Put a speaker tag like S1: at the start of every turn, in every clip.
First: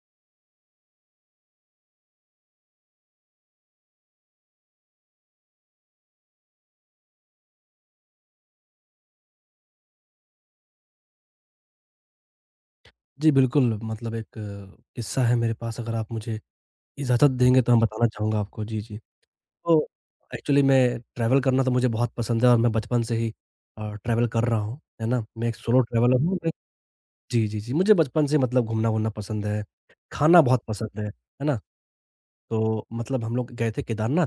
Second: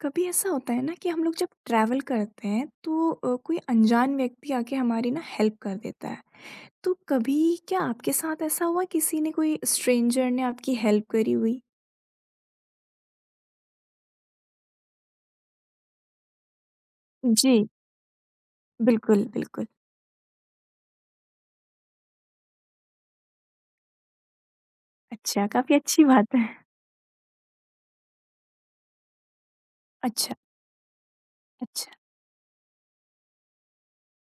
S1: कभी ऐसा होता है ना कि हम लोग जब ट्रैवल करते हैं तो कोई अनजान व्यक्ति आके हमारी ना हेल्प कर देता है। तो कभी क्या आपके साथ ऐसा हुआ किसी ने कोई स्ट्रेंजर ने आपकी हेल्प करी हुई?
S2: जी, बिल्कुल, मतलब एक किस्सा है मेरे पास अगर आप मुझे इजाज़त देंगे
S1: जी,
S2: तो मैं बताना चाहूँगा आपको। जी, जी।
S1: बिल्कुल, बिल्कुल।
S2: तो एक्चुअली मैं ट्रैवल करना तो मुझे बहुत पसंद है और मैं बचपन से ही ट्रैवल कर रहा हूँ, है ना?
S1: अच्छा,
S2: मैं एक
S1: काफ़ी
S2: सोलो
S1: अच्छी
S2: ट्रैवलर
S1: बात
S2: हूँ
S1: है।
S2: मैं जी, जी, जी। मुझे बचपन से मतलब घूमना-वूमना पसंद है,
S1: अच्छा,
S2: खाना बहुत पसंद है ना?
S1: अच्छा,
S2: तो मतलब हम लोग गए थे केदारनाथ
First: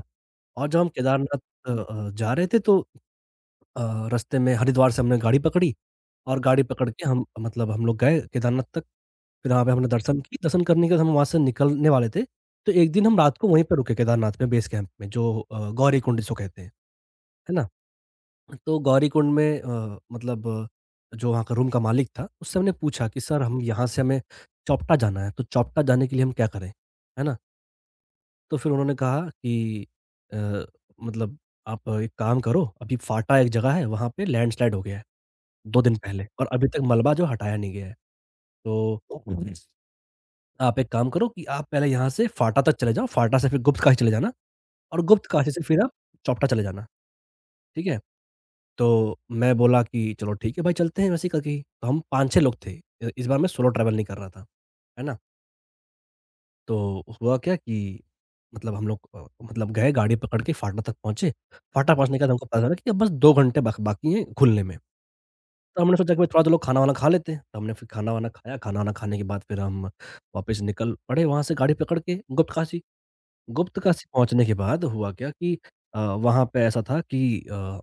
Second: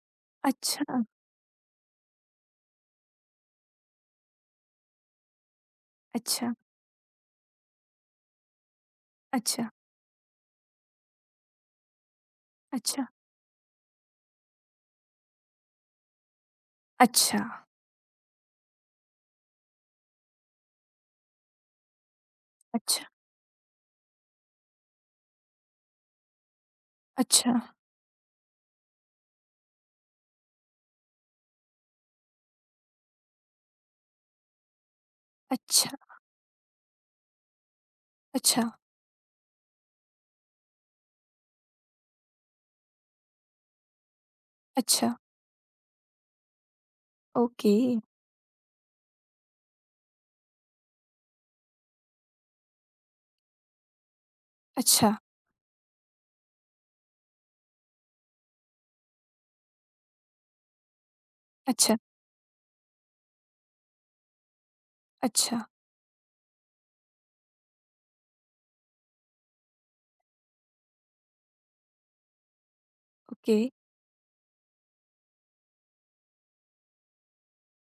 S2: और जब हम
S1: अच्छा,
S2: केदारनाथ जा रहे थे तो रास्ते में हरिद्वार से हमने गाड़ी पकड़ी और
S1: अच्छा,
S2: गाड़ी पकड़ के हम मतलब हम लोग गए केदारनाथ तक। फिर वहाँ
S1: अच्छा,
S2: पे हमने दर्शन किए, दर्शन करने के बाद हम वहाँ से निकलने वाले थे। तो एक दिन
S1: अच्छा,
S2: हम रात को वहीं पे रुके केदारनाथ में बेस कैंप में जो गौरीकुंड जिसको कहते हैं।
S1: अच्छा,
S2: है ना? तो गौरीकुंड में मतलब जो वहाँ का रूम का मालिक था, उससे हमने पूछा कि सर हम यहाँ से हमें चौपटा जाना है, तो चौपटा जाने के लिए हम क्या करें? है ना?
S1: अच्छा, अच्छा,
S2: तो फिर उन्होंने कहा कि अ, मतलब आप एक काम करो, अभी फाटा एक जगह है, वहाँ पे लैंडस्लाइड हो गया है, 2
S1: अच्छा,
S2: दिन पहले और अभी तक मलबा जो हटाया नहीं गया है।
S1: अच्छा,
S2: तो आप एक काम करो कि आप पहले यहाँ से फाटा तक चले जाओ, फाटा से फिर गुप्तकाशी चले जाना और
S1: अच्छा,
S2: गुप्तकाशी से फिर आप चौपटा चले जाना।
S1: ओके,
S2: ठीक है? तो मैं बोला कि चलो ठीक है भाई चलते हैं वैसे ही करके ही। तो हम 5-6 लोग थे। इस बार मैं सोलो ट्रैवल नहीं कर रहा था। है
S1: अच्छा,
S2: ना? तो हुआ क्या कि मतलब हम लोग मतलब गए गाड़ी पकड़ के फाटक तक पहुँचे। फाटक
S1: अच्छा,
S2: पहुँचने के बाद हमको पता चला कि अब बस 2 घंटे बक बाकी हैं खुलने में।
S1: अच्छा,
S2: तो हमने सोचा कि भाई थोड़ा-सा लोग खाना-वाना खा लेते हैं। तो हमने फिर खाना-वाना खाया, खाना-वाना खाने के बाद फिर हम वापस निकल पड़े वहाँ से गाड़ी पकड़ के गुप्तकाशी।
S1: ओके,
S2: गुप्त काशी पहुँचने के बाद हुआ क्या कि वहाँ पे ऐसा था कि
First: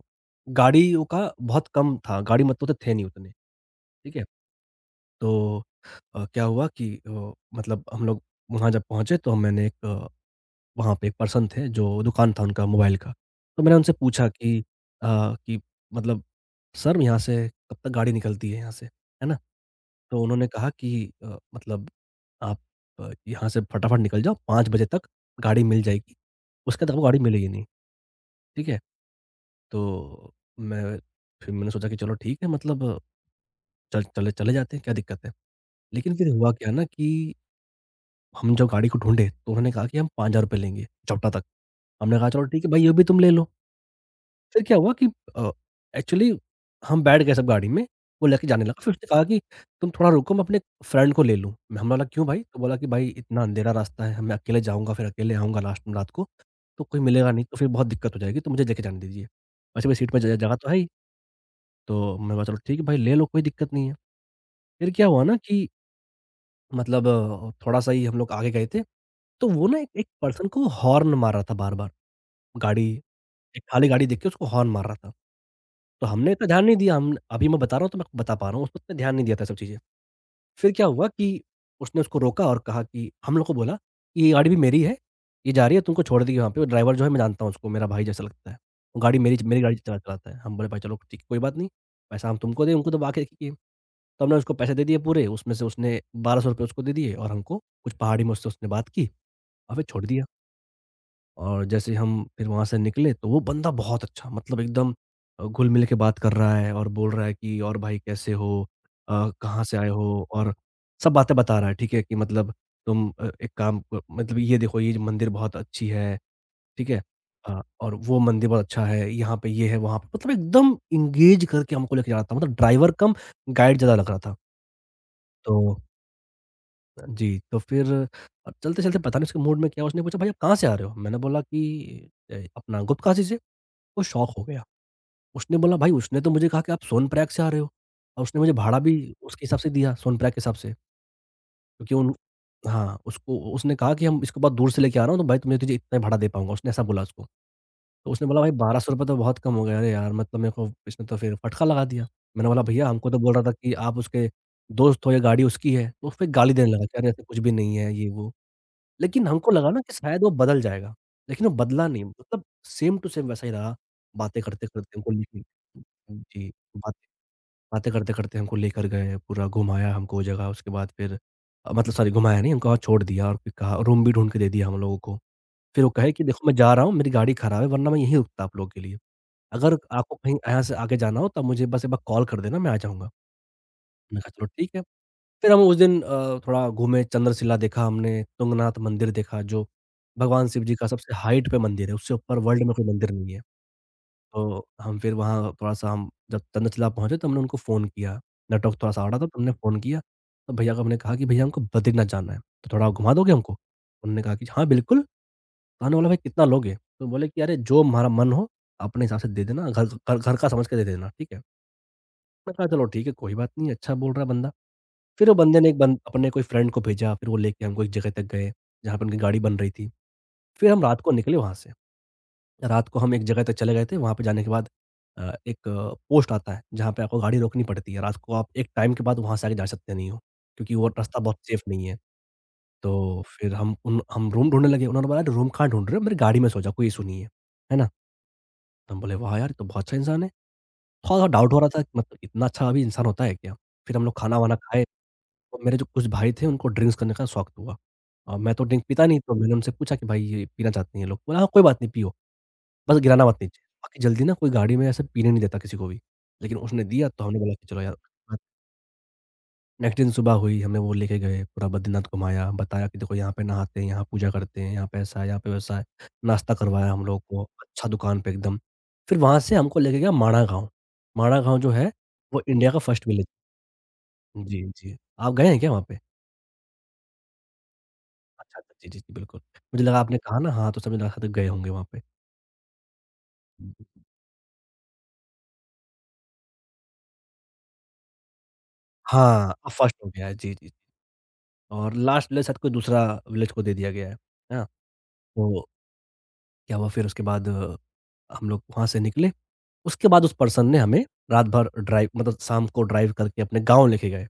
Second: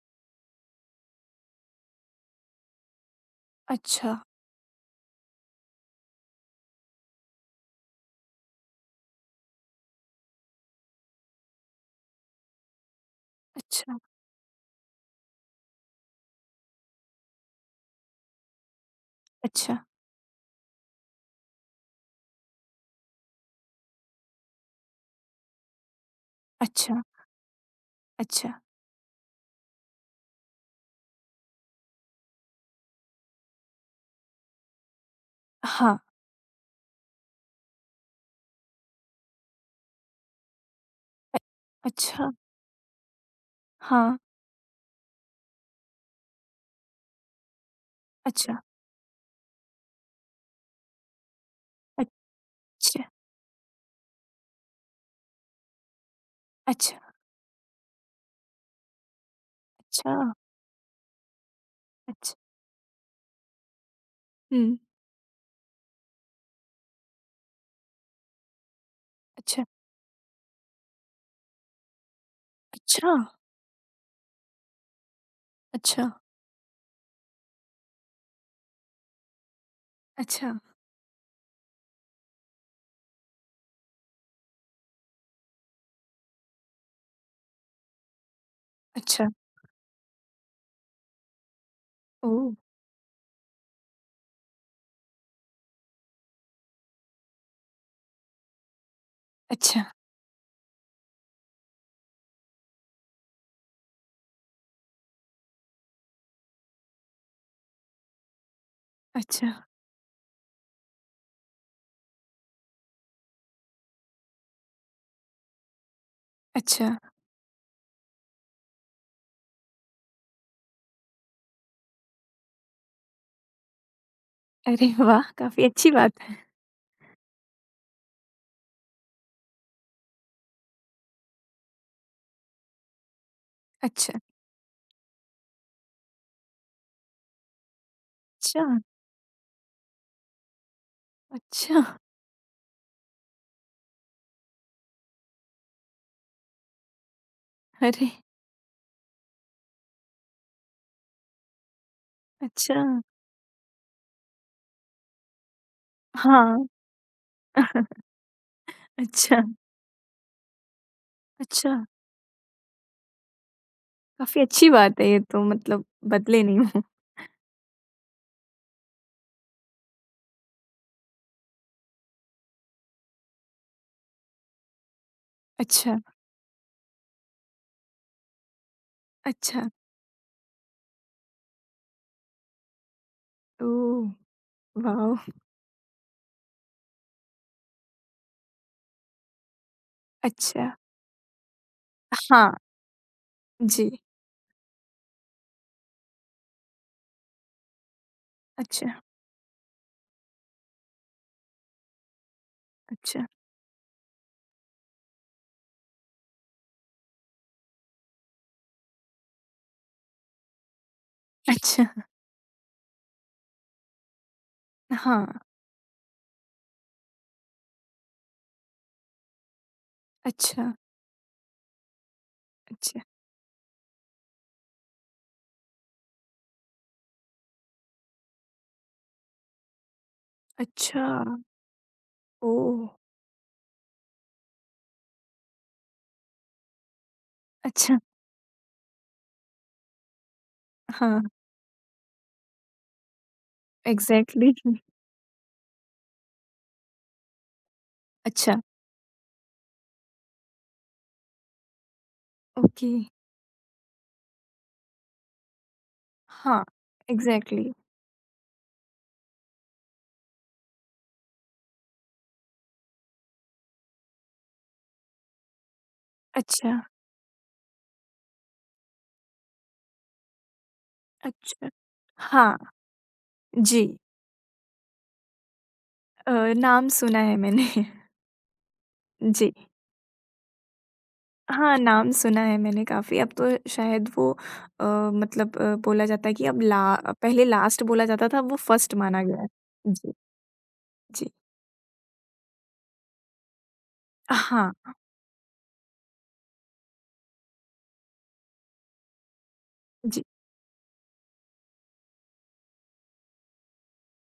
S2: गाड़ियों का बहुत कम था, गाड़ी मतलब तो थे नहीं उतने,
S1: अच्छा,
S2: ठीक है। तो क्या हुआ कि मतलब हम लोग वहाँ जब पहुँचे तो मैंने एक वहाँ पे एक पर्सन थे जो दुकान था उनका मोबाइल का, तो मैंने उनसे
S1: अच्छा,
S2: पूछा कि अ, कि मतलब "सर यहाँ से कब तक गाड़ी निकलती है यहाँ से?" है ना?
S1: अच्छा,
S2: तो उन्होंने कहा कि मतलब आप यहाँ से फटाफट निकल जाओ 5 बजे तक गाड़ी मिल जाएगी, उसके बाद
S1: अच्छा,
S2: आपको गाड़ी मिलेगी नहीं,
S1: अच्छा।
S2: ठीक है? तो मैं फिर मैंने सोचा कि चलो ठीक है मतलब चल चले चले जाते हैं, क्या दिक्कत है?
S1: हाँ।
S2: लेकिन फिर हुआ क्या ना कि हम जब गाड़ी को ढूँढे तो उन्होंने कहा कि हम ₹5000 लेंगे चौबटा
S1: अ,
S2: तक। हमने कहा
S1: अच्छा,
S2: चलो ठीक है भाई ये भी तुम ले लो।
S1: हाँ,
S2: फिर क्या हुआ कि अ, एक्चुअली हम बैठ गए सब गाड़ी में, वो लेके
S1: अच्छा,
S2: जाने लगा। फिर उसने कहा कि तुम थोड़ा रुको मैं अपने फ्रेंड को ले लूँ। मैं हमने बोला क्यों भाई? तो बोला कि
S1: अच्छा,
S2: भाई इतना अंधेरा रास्ता है, मैं अकेले जाऊँगा फिर अकेले आऊँगा लास्ट में रात को, तो
S1: अच्छा,
S2: कोई मिलेगा नहीं तो फिर बहुत दिक्कत हो जाएगी तो मुझे लेके जाने दीजिए। वैसे भी सीट
S1: अच्छा,
S2: में ज जगह तो है ही, तो मैंने
S1: अच्छा,
S2: बोला चलो ठीक है भाई ले लो कोई दिक्कत नहीं है।
S1: हुँ,
S2: फिर क्या हुआ ना कि मतलब थोड़ा-सा ही हम लोग आगे गए थे, तो
S1: अच्छा,
S2: वो ना एक एक पर्सन को हॉर्न मार रहा था बार-बार। गाड़ी
S1: अच्छा,
S2: एक खाली गाड़ी देख के उसको हॉर्न मार रहा था। तो
S1: अच्छा,
S2: हमने इतना ध्यान नहीं दिया, हम अभी मैं बता रहा हूँ तो मैं आपको बता पा रहा हूँ, उसने इतना ध्यान नहीं दिया था सब चीज़ें।
S1: अच्छा,
S2: फिर क्या हुआ कि उसने उसको रोका और कहा कि हम लोग को बोला कि ये गाड़ी भी मेरी है, ये जा रही है तुमको छोड़ देगी वहाँ पे, वो ड्राइवर जो है मैं जानता हूँ उसको, मेरा भाई जैसा लगता है। वो गाड़ी
S1: अच्छा,
S2: मेरी गाड़ी चलाता है। हम बोले भाई चलो ठीक है कोई बात नहीं, पैसा हम
S1: ओह!
S2: तुमको दें, उनको दबा के तो हमने उसको पैसे दे दिए पूरे, उसमें से उसने ₹1200 उसको दे दिए और हमको कुछ पहाड़ी में उससे उसने बात की और
S1: अच्छा,
S2: फिर छोड़ दिया। और जैसे ही हम फिर वहाँ से निकले तो वो बंदा बहुत अच्छा मतलब एकदम घुल-मिल के बात कर रहा है और बोल रहा है कि और भाई कैसे हो?
S1: अच्छा,
S2: कहाँ से आए हो? और सब बातें बता रहा है, ठीक है? कि मतलब तुम एक काम क मतलब ये देखो ये मंदिर बहुत अच्छी है,
S1: अच्छा,
S2: ठीक है? और वो मंदिर बहुत अच्छा है, यहाँ पे ये है, वहाँ पे मतलब एकदम एंगेज करके हमको लेके जा रहा था। मतलब ड्राइवर कम गाइड ज़्यादा लग रहा था।
S1: अरे वाह!
S2: तो
S1: काफ़ी अच्छी बात है।
S2: जी, तो फिर अब चलते-चलते पता नहीं उसके मूड में क्या उसने पूछा, "भाई आप कहाँ से आ रहे हो?" मैंने बोला कि अपना गुप्तकाशी से। वो
S1: अच्छा,
S2: शॉक हो गया। उसने बोला, "भाई उसने तो मुझे कहा कि आप सोनप्रयाग से आ रहे हो" और उसने मुझे
S1: अच्छा,
S2: भाड़ा भी उसके हिसाब से दिया, सोनप्रयाग के हिसाब से।
S1: अच्छा,
S2: क्योंकि उन हाँ, उसको उसने कहा कि हम इसको बहुत दूर से लेके आ रहा हूँ तो भाई तुझे तुझे इतना ही भाड़ा दे पाऊँगा, उसने ऐसा बोला उसको।
S1: अरे!
S2: तो उसने बोला, "भाई ₹1200 तो बहुत कम हो गया। अरे यार! मतलब मेरे को इसने तो फिर फटका लगा दिया।" मैंने बोला,
S1: अच्छा,
S2: "भैया हमको तो बोल रहा था कि आप उसके दोस्त हो या गाड़ी उसकी है।" तो उस पे गाली
S1: हाँ,
S2: देने लगा कि, "अरे ऐसा कुछ भी नहीं है, ये वो।" लेकिन
S1: अच्छा,
S2: हमको लगा ना कि शायद वो बदल जाएगा, लेकिन वो
S1: अच्छा,
S2: बदला नहीं मतलब सेम टू सेम वैसा ही रहा। बातें
S1: काफ़ी अच्छी
S2: करते-करते
S1: बात है
S2: हमको
S1: ये
S2: लेके
S1: तो मतलब बदले
S2: जी,
S1: नहीं हो।
S2: बातें बातें करते-करते हमको लेकर गए, पूरा घुमाया हमको वो जगह उसके बाद फिर मतलब सॉरी घुमाया नहीं हमको वहाँ छोड़ दिया और फिर कहा रूम भी ढूँढ के दे दिया हम लोगों को। फिर वो
S1: अच्छा,
S2: कहे कि देखो मैं जा रहा हूँ, मेरी गाड़ी खराब है वरना मैं यहीं रुकता आप लोगों के लिए।
S1: अच्छा,
S2: अगर आपको कहीं यहाँ से आगे जाना हो तब मुझे बस एक बार कॉल कर देना मैं आ जाऊँगा।
S1: ओह!
S2: मैंने कहा चलो ठीक है।
S1: वॉव!
S2: फिर हम उस दिन थोड़ा घूमे, चंद्रशिला देखा हमने, तुंगनाथ मंदिर देखा जो भगवान शिव
S1: अच्छा,
S2: जी का सबसे हाइट पे मंदिर है, उससे ऊपर
S1: हाँ,
S2: वर्ल्ड में कोई मंदिर नहीं है।
S1: जी,
S2: तो हम फिर वहाँ थोड़ा-सा हम जब चंद्रशिला पहुँचे तो हमने उनको फ़ोन किया, नेटवर्क
S1: अच्छा,
S2: थोड़ा-सा आ रहा था तो हमने फ़ोन किया, तो भैया को हमने कहा कि भैया हमको बद्रीनाथ जाना है, तो थोड़ा घुमा
S1: अच्छा,
S2: दोगे हमको? उन्होंने कहा कि हाँ, बिल्कुल। तो हमने बोला भाई कितना लोगे? तो बोले कि अरे जो हमारा मन हो, अपने हिसाब से दे देना, घर घर घर का समझ के दे देना, ठीक है?
S1: अच्छा।
S2: मैं कहा चलो ठीक है, कोई बात नहीं, अच्छा बोल रहा है बंदा।
S1: हाँ,
S2: फिर वो बंदे ने एक बन अपने कोई फ्रेंड को भेजा, फिर वो लेके हमको एक जगह तक गए, जहाँ पे उनकी गाड़ी बन रही थी।
S1: अच्छा,
S2: फिर हम रात को निकले वहाँ से। रात को
S1: अच्छा,
S2: हम एक जगह तक चले गए थे, वहाँ पे जाने के बाद एक पोस्ट आता है, जहाँ पे आपको गाड़ी रोकनी पड़ती है। रात को आप एक टाइम के बाद वहाँ से आगे जा सकते नहीं हो, क्योंकि वो
S1: अच्छा,
S2: रास्ता बहुत सेफ नहीं है।
S1: ओह!
S2: तो फिर हम रूम ढूँढने लगे, उन्होंने बोला, "रूम कहाँ ढूँढ रहे हो? मेरी गाड़ी में सो जाओ, कोई इश्यू नहीं है।" है ना?
S1: अच्छा,
S2: तो हम बोले, "वाह यार! ये तो बहुत अच्छा इंसान है।"
S1: हाँ,
S2: थोड़ा-थोड़ा डाउट हो रहा था, कि मतलब इतना अच्छा भी इंसान होता है क्या? फिर हम लोग
S1: एग्ज़ैक्टली।
S2: खाना-वाना खाए। और मेरे जो कुछ भाई थे उनको ड्रिंक्स करने का शौक तो हुआ। मैं
S1: अच्छा,
S2: तो ड्रिंक पीता नहीं तो मैंने उनसे पूछा कि भाई ये पीना चाहते हैं ये लोग? बोला हाँ कोई बात नहीं पियो,
S1: ओके,
S2: बस गिराना मत नीचे। बाकी जल्दी ना कोई गाड़ी में ऐसे पीने नहीं देता किसी को भी। लेकिन
S1: हाँ,
S2: उसने दिया तो हमने बोला कि
S1: एग्ज़ैक्टली।
S2: चलो यार नेक्स्ट दिन सुबह हुई हमने वो लेके गए, पूरा बद्रीनाथ घुमाया, बताया कि देखो यहाँ पे नहाते हैं, यहाँ पूजा करते हैं, यहाँ पे ऐसा है, यहाँ पे वैसा है। नाश्ता
S1: अच्छा,
S2: करवाया हम लोगों को अच्छा दुकान पे एकदम। फिर वहाँ से हमको लेके गया माणा गाँव। माणा गाँव जो
S1: अच्छा,
S2: है वो
S1: हाँ,
S2: इंडिया का फर्स्ट विलेज
S1: जी।
S2: जी, जी। आप गए हैं क्या वहाँ पे?
S1: अ, नाम सुना है मैंने।
S2: अच्छा, अच्छा। जी, जी, जी, बिल्कुल।
S1: जी,
S2: मुझे लगा आपने कहा ना हाँ, तो समझ लगा शायद गए होंगे
S1: हाँ,
S2: वहाँ पे।
S1: नाम सुना है मैंने काफ़ी, अब तो
S2: हुँ।
S1: शायद वो अ, मतलब बोला जाता है कि अब ला पहले लास्ट बोला जाता था, अब वो फर्स्ट माना गया है।
S2: हाँ, अब फर्स्ट हो
S1: जी,
S2: गया है। जी, जी।
S1: जी,
S2: और लास्ट विलेज शायद कोई दूसरा विलेज को दे दिया गया है। है ना?
S1: हाँ,
S2: तो क्या हुआ फिर उसके बाद हम लोग वहाँ से निकले। उसके
S1: जी,
S2: बाद उस पर्सन ने हमें रात भर ड्राइव मतलब शाम को ड्राइव करके अपने गाँव लेके गए।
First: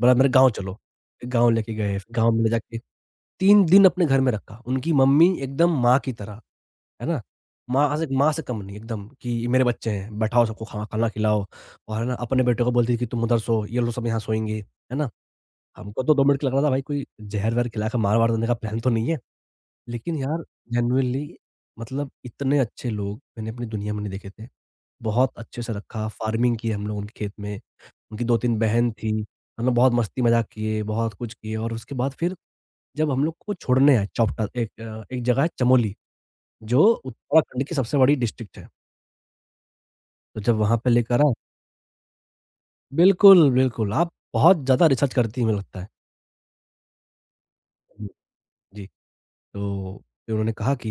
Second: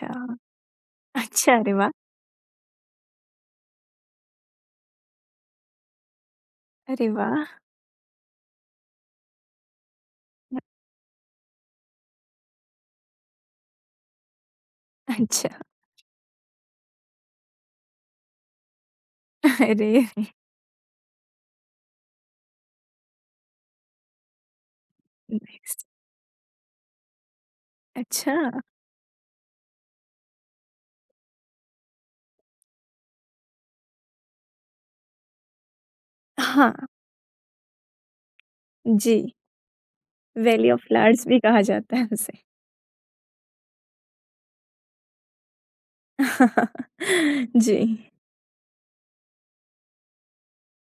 S2: बोला मेरे गाँव चलो। गाँव
S1: अच्छा, अरे
S2: लेके
S1: वाह!
S2: गए, गाँव में ले जाके 3 दिन अपने घर में रखा। उनकी मम्मी एकदम माँ की तरह। है
S1: अरे
S2: ना?
S1: वाह!
S2: माँ से कम नहीं एकदम कि मेरे बच्चे हैं, बैठाओ सबको खा खाना खिलाओ और है ना अपने बेटे को बोलती है कि तुम उधर सो, ये लोग सब यहाँ सोएँगे, है ना?
S1: अच्छा,
S2: हमको तो 2 मिनट का लग रहा था भाई कोई ज़हर-वहर खिला के मार-वार देने का प्लान तो नहीं है।
S1: अरे
S2: लेकिन यार जेनुइनली मतलब इतने अच्छे लोग मैंने अपनी दुनिया में नहीं देखे थे। बहुत अच्छे से
S1: नेक्स्ट।
S2: रखा, फार्मिंग की हम लोग उनके खेत में, उनकी
S1: अच्छा।
S2: 2-3 बहन थी, हम लोग बहुत मस्ती मज़ाक किए, बहुत कुछ किए और उसके बाद फिर जब हम लोग को छोड़ने आए चौपटा एक जगह है चमोली,
S1: हाँ,
S2: जो उत्तराखंड की सबसे बड़ी डिस्ट्रिक्ट है।
S1: जी,
S2: तो जब
S1: वैली
S2: वहाँ
S1: ऑफ़
S2: पे लेकर
S1: फ्लावर्स
S2: आए
S1: भी कहा जाता है उसे।
S2: बिल्कुल, बिल्कुल, आप बहुत ज़्यादा रिसर्च करती हैं मुझे लगता है।
S1: जी।
S2: जी, जी, तो फिर उन्होंने कहा कि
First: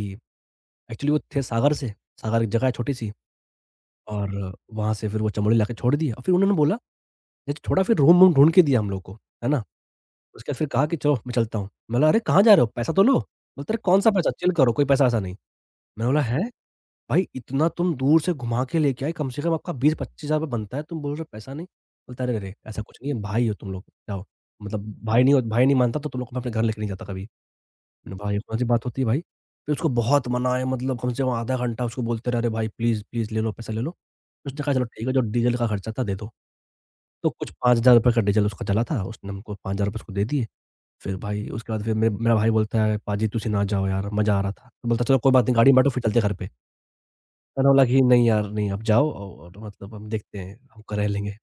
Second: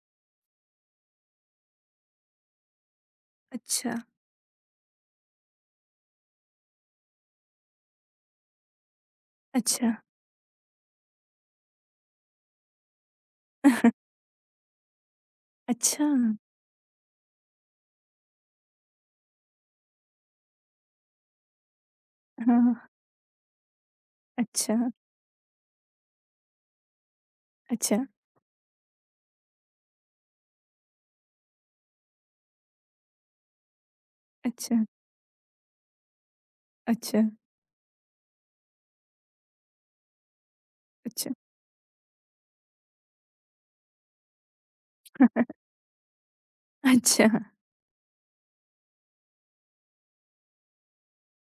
S2: एक्चुअली वो थे सागर से, सागर एक जगह है छोटी-सी
S1: अच्छा,
S2: और वहाँ से फिर वो चमोली लाके छोड़ दिया और फिर उन्होंने बोला जब छोड़ा फिर रूम-वूम ढूँढ के दिया हम लोग को, है ना?
S1: अच्छा,
S2: उसके बाद फिर कहा कि चलो मैं चलता हूँ। मैं बोला, "अरे! कहाँ जा रहे हो? पैसा तो लो।" बोलता, "अरे! कौन-सा पैसा? चिल करो, कोई पैसा-वैसा नहीं।"
S1: अच्छा,
S2: मैंने बोला, "हैं?" भाई इतना तुम दूर से घुमा के लेके आए, कम से कम आपका 20-25,000 रुपए बनता है, तुम बोल रहे हो पैसा नहीं? बोलता है, "अरे! अरे!
S1: हाँ,
S2: ऐसा कुछ नहीं है, भाई हो तुम लोग, जाओ।"
S1: अच्छा,
S2: मतलब भाई नहीं हो भाई नहीं मानता तो तुम लोग को मैं अपने घर लेके नहीं जाता कभी।
S1: अच्छा,
S2: मैंने बोला, "भाई ये कौन-सी बात होती है भाई?" फिर उसको बहुत मनाए मतलब कम से कम आधा घंटा उसको बोलते रहे, "अरे भाई प्लीज़, प्लीज़ ले लो, पैसा ले लो।" उसने कहा,
S1: अच्छा,
S2: "चलो ठीक है, जो डीज़ल का खर्चा था दे दो।"
S1: अच्छा,
S2: तो कुछ 5,000 रुपए का डीज़ल उसका चला था, उसने हमको 5,000 रुपए उसको दे दिए। फिर
S1: अच्छा,
S2: भाई उसके बाद फिर मेरे मेरा भाई बोलता है, "पाजी तुसी ना जाओ यार, मज़ा आ रहा था।" तो बोलता है, "चलो कोई बात नहीं, गाड़ी में बैठो फिर चलते हैं घर पे।"
S1: अच्छा,
S2: मैंने बोला कि नहीं यार नहीं आप जाओ और मतलब हम देखते हैं हम कर रह लेंगे।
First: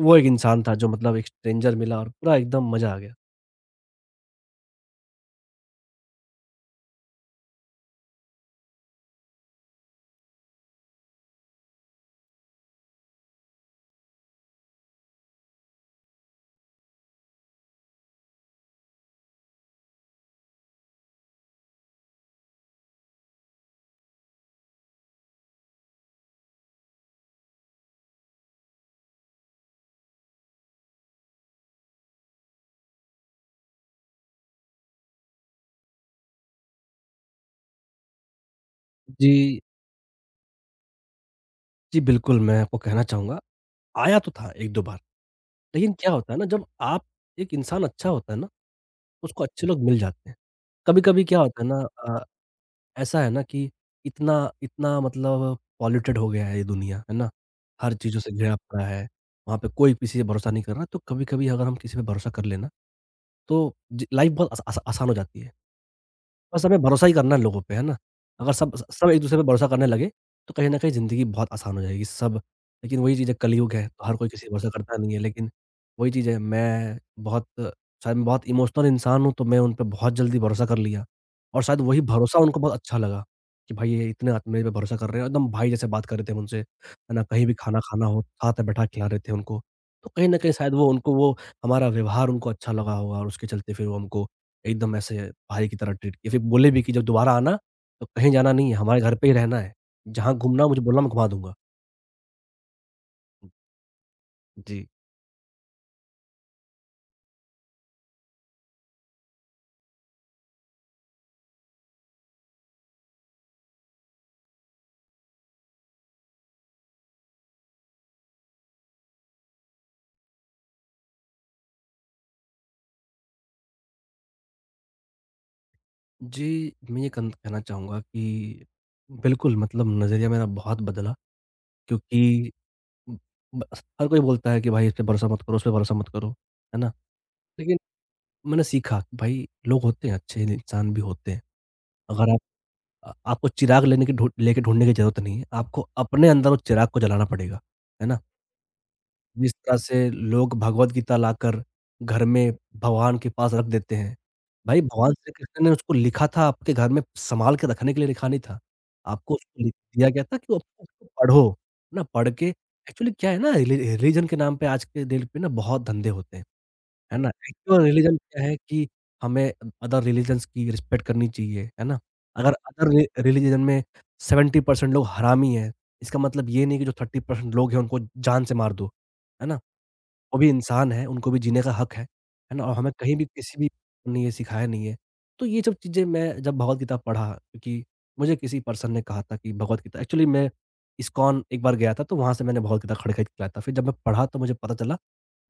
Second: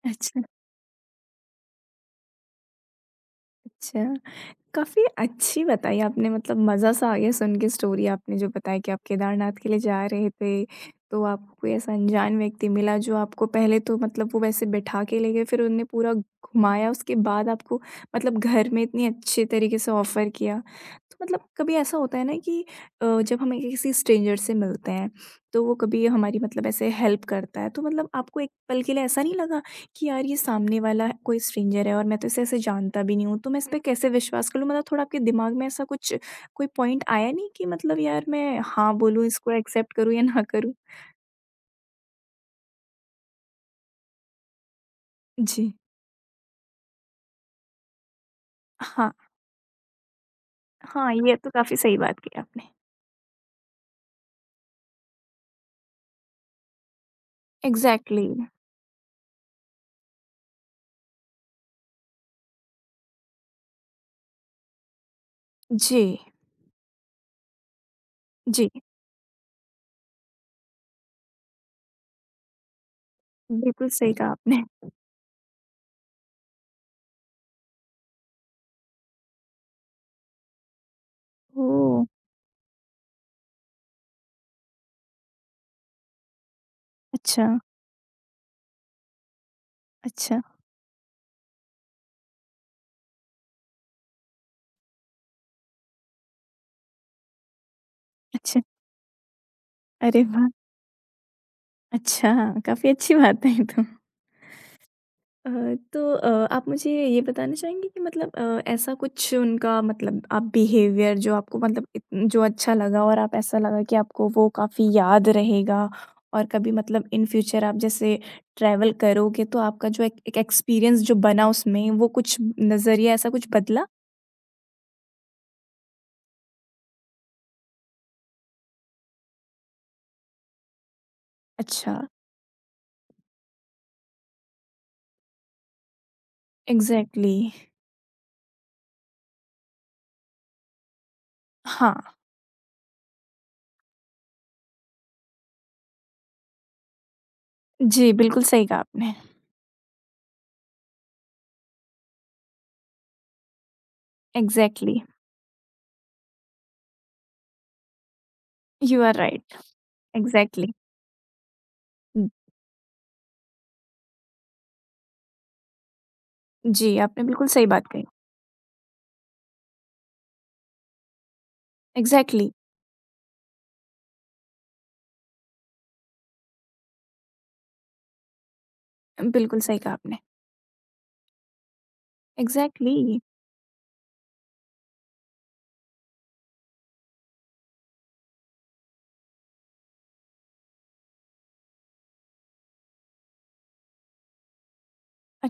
S2: वो एक
S1: अच्छा,
S2: इंसान था जो मतलब एक स्ट्रेंजर मिला और पूरा एकदम मज़ा आ गया।
S1: अच्छा। काफ़ी अच्छी बताई आपने, मतलब मज़ा सा आ गया सुन के स्टोरी आपने जो बताई कि आप केदारनाथ के लिए जा रहे थे, तो आपको कोई ऐसा अनजान व्यक्ति मिला जो आपको पहले तो मतलब वो वैसे बैठा के ले गए, फिर उन्होंने पूरा घुमाया, उसके बाद आपको मतलब घर में इतनी अच्छे तरीके से ऑफ़र किया। तो मतलब कभी ऐसा होता है ना कि जब हम एक किसी स्ट्रेंजर से मिलते हैं, तो वो कभी हमारी मतलब ऐसे हेल्प करता है, तो मतलब आपको एक पल के लिए ऐसा नहीं लगा कि यार ये सामने वाला कोई स्ट्रेंजर है और मैं तो इसे ऐसे जानता भी नहीं हूँ, तो मैं इस पे कैसे विश्वास कर लूँ? मतलब थोड़ा आपके दिमाग में ऐसा कुछ कोई पॉइंट आया नहीं कि मतलब यार मैं हाँ बोलूँ, इसको
S2: जी,
S1: एक्सेप्ट करूँ या ना करूँ?
S2: जी बिल्कुल मैं आपको कहना चाहूँगा, आया तो था 1-2 बार,
S1: जी।
S2: लेकिन क्या होता है ना जब आप एक इंसान अच्छा होता है ना,
S1: हाँ,
S2: उसको अच्छे लोग मिल जाते हैं।
S1: हाँ,
S2: कभी-कभी
S1: ये
S2: क्या
S1: तो
S2: होता है
S1: काफ़ी
S2: ना
S1: सही बात
S2: अ,
S1: की आपने।
S2: ऐसा है ना कि इतना इतना मतलब पॉल्यूटेड हो गया है ये दुनिया, है ना? हर चीज़ों
S1: एग्ज़ैक्टली।
S2: से घिरा पड़ा है, वहाँ पे कोई किसी पे भरोसा नहीं कर रहा, तो कभी-कभी अगर हम किसी पे भरोसा कर लें ना, तो ज लाइफ़ बहुत आसा आसा आसान हो जाती है।
S1: जी,
S2: बस हमें भरोसा ही करना है लोगों पे, है ना? अगर
S1: जी।
S2: सब एक-दूसरे पे भरोसा करने लगे, तो कहीं न कहीं ज़िंदगी बहुत आसान हो जाएगी सब लेकिन वही चीज़ है कलयुग है,
S1: बिल्कुल
S2: तो
S1: सही
S2: हर कोई
S1: कहा
S2: किसी पे
S1: आपने।
S2: भरोसा करता नहीं है लेकिन वही चीज़ है मैं बहुत शायद मैं बहुत इमोशनल इंसान हूँ, तो मैं उन पे बहुत जल्दी भरोसा कर लिया और शायद
S1: ओह!
S2: वही भरोसा उनको बहुत अच्छा लगा कि भाई ये इतने आद मेरे पे भरोसा कर रहे हैं, एकदम भाई जैसे बात कर रहे थे मुझसे, है ना? कहीं
S1: अच्छा,
S2: भी खाना खाना हो, साथ में बैठा के खिला रहे थे उनको। तो कहीं न
S1: अच्छा,
S2: कहीं शायद वो उनको वो हमारा व्यवहार उनको अच्छा लगा होगा और उसके चलते फिर वो हमको एकदम ऐसे भाई की तरह ट्रीट किया, फिर बोले भी कि जब दोबारा आना तो कहीं जाना
S1: अच्छा।
S2: नहीं है, हमारे घर पे ही रहना है।
S1: अरे
S2: जहाँ
S1: वाह!
S2: घूमना हो मुझे बोलना मैं घुमा दूँगा।
S1: अच्छा, काफ़ी अच्छी बात है ये तो।
S2: जी।
S1: अ, तो अ, आप मुझे ये बताना चाहेंगे कि मतलब ऐसा कुछ उनका मतलब आप बिहेवियर जो आपको मतलब जो अच्छा लगा और आप ऐसा लगा कि आपको वो काफ़ी याद रहेगा और कभी मतलब इन फ्यूचर आप जैसे ट्रैवल करोगे तो आपका जो एक एक्सपीरियंस जो बना उसमें वो कुछ नज़रिया ऐसा कुछ बदला।
S2: जी, मैं ये कन कहना चाहूँगा कि बिल्कुल मतलब नज़रिया मेरा बहुत बदला
S1: अच्छा।
S2: क्योंकि उम, बस हर कोई बोलता है कि भाई इस पे भरोसा मत करो, उस पे भरोसा मत करो, है ना?
S1: Exactly, exactly.
S2: लेकिन मैंने सीखा कि भाई लोग होते हैं अच्छे इंसान भी होते हैं।
S1: हाँ।
S2: अगर आप आपको चिराग लेने की ढूँढ लेके ढूँढने की ज़रूरत नहीं है, आपको अपने अंदर उस चिराग को जलाना पड़ेगा, है
S1: जी,
S2: ना?
S1: बिल्कुल सही कहा आपने।
S2: जिस तरह से लोग भगवद गीता लाकर घर में भगवान के पास रख देते हैं। भाई
S1: एग्जैक्टली।
S2: भगवान श्री कृष्ण ने उसको लिखा था आपके घर में सँभाल के रखने के लिए लिखा नहीं था।
S1: यू आर
S2: आपको
S1: राइट।
S2: उसको लिख दिया गया था कि आप
S1: एग्जैक्टली।
S2: उसको पढ़ो, है ना? पढ़ के एक्चुअली क्या है ना रिलीजन के नाम पे आज के डेट पे ना बहुत धंधे होते हैं,
S1: जी,
S2: है
S1: आपने
S2: ना?
S1: बिल्कुल सही
S2: एक्चुअल
S1: बात कही।
S2: रिलीजन क्या है कि हमें अदर रिलीजन्स की रिस्पेक्ट करनी चाहिए, है ना?
S1: एग्जैक्टली।
S2: अगर अदर रि रिलीजन में 70% लोग हरामी हैं, इसका मतलब ये नहीं कि जो 30% लोग हैं उनको जान से मार दो,
S1: exactly,
S2: है ना?
S1: बिल्कुल सही कहा आपने।
S2: वो भी इंसान हैं, उनको भी जीने का हक है ना? और हमें कहीं
S1: एग्ज़ैक्टली।
S2: भी किसी भी ने ये सिखाया नहीं है। तो ये सब चीज़ें मैं जब भगवत गीता पढ़ा क्योंकि मुझे किसी पर्सन ने कहा था कि भगवत गीता एक्चुअली मैं इस्कॉन एक बार गया था तो वहाँ से मैंने भगवत गीता खड़ खड़ के लाया था। फिर जब मैं पढ़ा तो मुझे पता चला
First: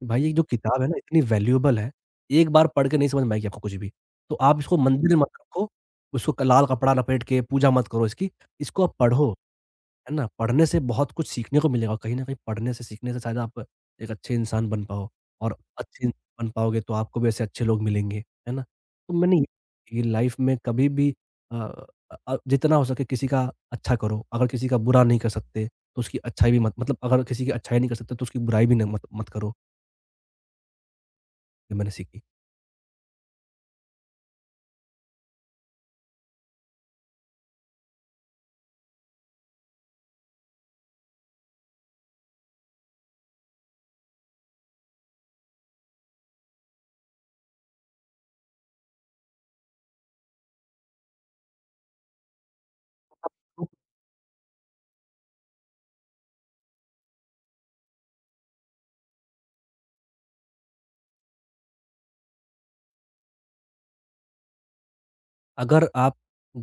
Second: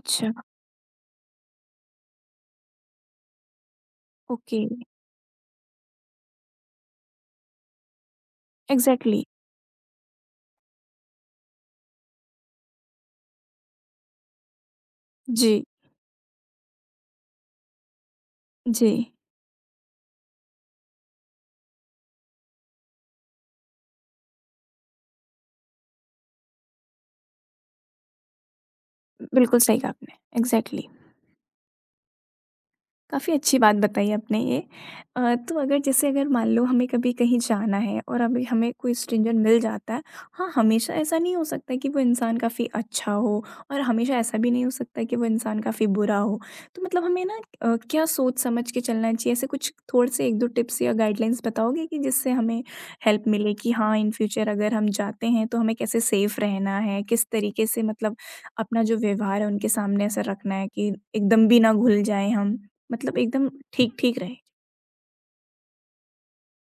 S2: कि भाई ये जो किताब है ना इतनी वैल्यूएबल है, एक बार पढ़ के नहीं समझ में आएगी आपको कुछ भी। तो आप
S1: ओके।
S2: इसको मंदिर में मत रखो, उसको क लाल कपड़ा लपेट के पूजा मत करो इसकी, इसको आप
S1: एग्ज़ैक्टली।
S2: पढ़ो। है ना? पढ़ने से बहुत कुछ सीखने को मिलेगा। कहीं न कहीं पढ़ने से, सीखने से शायद आप एक अच्छे इंसान बन पाओ और
S1: जी,
S2: अच्छे इंसान बन पाओगे तो आपको भी ऐसे अच्छे लोग मिलेंगे, है ना?
S1: जी।
S2: तो मैंने ये लाइफ में कभी भी अ जितना हो सके किसी का अच्छा करो। अगर किसी का बुरा नहीं कर सकते तो उसकी अच्छाई भी मत मतलब अगर किसी की अच्छाई नहीं कर सकते तो उसकी बुराई भी न मत मत करो,
S1: बिल्कुल सही कहा आपने, एग्ज़ैक्टली।
S2: ये मैंने सीखी।
S1: काफ़ी अच्छी बात बताई आपने ये। तो अगर जैसे अगर मान लो हमें कभी कहीं जाना है और अभी हमें कोई स्ट्रेंजर मिल जाता है, हाँ, हमेशा ऐसा नहीं हो सकता कि वो इंसान काफ़ी अच्छा हो और हमेशा ऐसा भी नहीं हो सकता कि वो इंसान काफ़ी बुरा हो। तो मतलब हमें ना क्या सोच समझ के चलना चाहिए? ऐसे कुछ थोड़े से 1-2 टिप्स या गाइडलाइंस बताओगे कि जिससे हमें हेल्प मिले
S2: तो
S1: कि हाँ, इन फ्यूचर अगर हम जाते हैं तो हमें कैसे सेफ रहना है, किस तरीके से मतलब अपना जो व्यवहार है उनके सामने ऐसा रखना है कि एकदम भी ना घुल जाएँ हम? मतलब एकदम ठीक-ठीक रहे।
S2: अगर आप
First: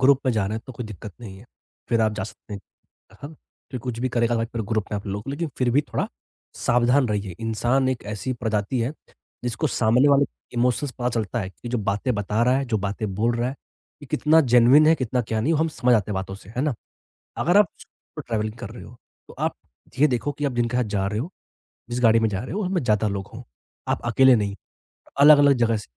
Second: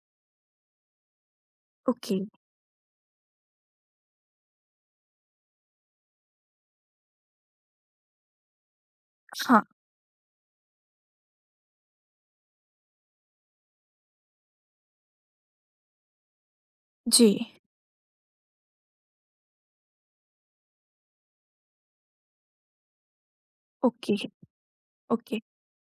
S2: ग्रुप में जा रहे हैं तो कोई दिक्कत नहीं है, फिर आप
S1: ओके,
S2: जा सकते हैं। हाँ, फिर कुछ भी करेगा भाई पूरे ग्रुप में आप लोग, लेकिन फिर भी थोड़ा सावधान रहिए। इंसान एक ऐसी प्रजाति है,
S1: हाँ,
S2: जिसको सामने वाले इमोशंस पता चलता है कि जो बातें बता रहा है, जो बातें बोल रहा है, ये कितना जेनुइन है, कितना क्या नहीं, वो हम समझ आते हैं बातों से, है ना?
S1: जी,
S2: अगर आप सोलो ट्रैवलिंग कर रहे हो, तो आप ये देखो कि आप जिनके साथ जा रहे हो, जिस गाड़ी में जा रहे हो, उसमें ज़्यादा लोग हों। आप
S1: ओके,
S2: अकेले नहीं,
S1: ओके,
S2: अलग-अलग जगह से,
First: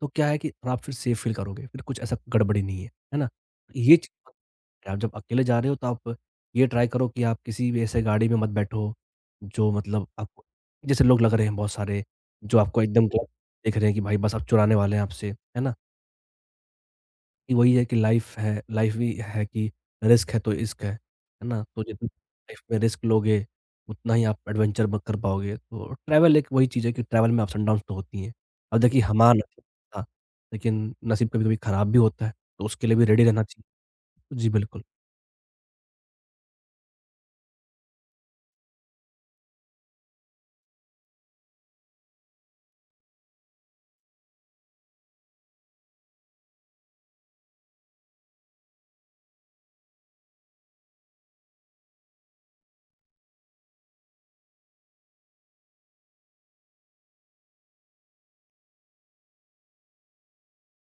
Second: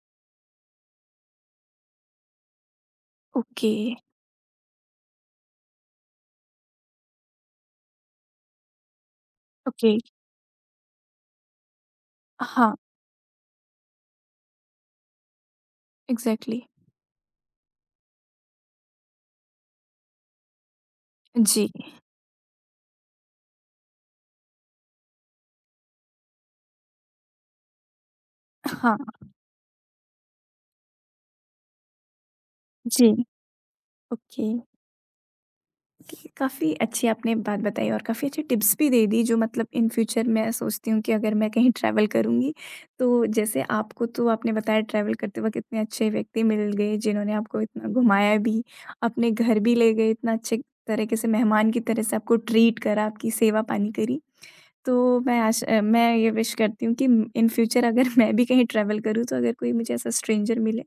S2: तो क्या है कि आप फिर सेफ फ़ील करोगे, फिर कुछ ऐसा गड़बड़ी नहीं है, है ना?
S1: ओके,
S2: ये चीज़ आप जब अकेले जा रहे हो तो आप ये ट्राई करो कि आप किसी भी ऐसे गाड़ी में मत बैठो, जो
S1: ओके,
S2: मतलब आपको जैसे लोग लग रहे हैं बहुत सारे, जो
S1: हाँ,
S2: आपको एकदम गलत देख रहे हैं कि भाई बस अब चुराने वाले हैं आपसे, है ना?
S1: एग्ज़ैक्टली,
S2: कि वही है कि लाइफ़ है लाइफ़ भी है कि रिस्क है तो इश्क है ना?
S1: जी,
S2: तो जितना लाइफ़ में रिस्क लोगे, उतना ही आप एडवेंचर ब कर पाओगे। तो ट्रैवल एक वही चीज़ है कि ट्रैवल में अप्स एंड डाउन्स तो होती हैं। अब
S1: हाँ,
S2: देखिए हमारा नसीब था, लेकिन नसीब कभी-कभी खराब भी होता है, तो उसके लिए भी रेडी
S1: जी,
S2: रहना चाहिए।
S1: ओके।
S2: जी, बिल्कुल।
S1: ओके, काफ़ी अच्छी आपने बात बताई और काफ़ी अच्छी टिप्स भी दे दी, जो मतलब इन फ्यूचर मैं सोचती हूँ कि अगर मैं कहीं ट्रैवल करूँगी, तो जैसे आपको तो आपने बताया ट्रैवल करते वक़्त इतने अच्छे व्यक्ति मिल गए जिन्होंने आपको इतना घुमाया भी, अपने घर भी ले गए, इतना अच्छे तरीके से मेहमान की तरह से आपको ट्रीट करा, आपकी सेवा-पानी करी। तो मैं ये विश करती हूँ कि इन फ्यूचर अगर मैं भी कहीं ट्रैवल करूँ तो अगर कोई मुझे ऐसा स्ट्रेंजर मिले,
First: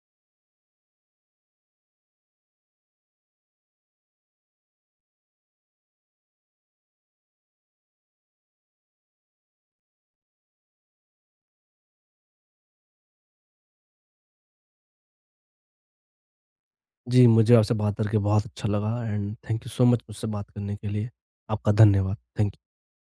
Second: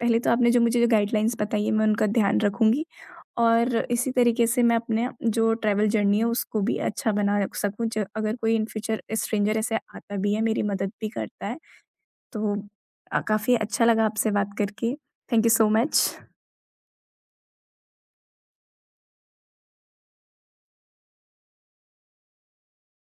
S1: पहले तो आपने जो मुझे जो गाइडलाइंस बताई है मैं उनका ध्यान रखूँगी और इसी तरीके से मैं अपने जो ट्रैवल जर्नी है उसको भी अच्छा बना सकूँ। ज अगर कोई इन फ्यूचर स्ट्रेंजर ऐसे आता भी है मेरी मदद भी करता है तो काफ़ी अच्छा लगा आपसे बात करके। Thank you so much.
S2: जी, मुझे आपसे बात करके बहुत अच्छा लगा and thank you so much मुझसे बात करने के लिए। आपका धन्यवाद। Thank you.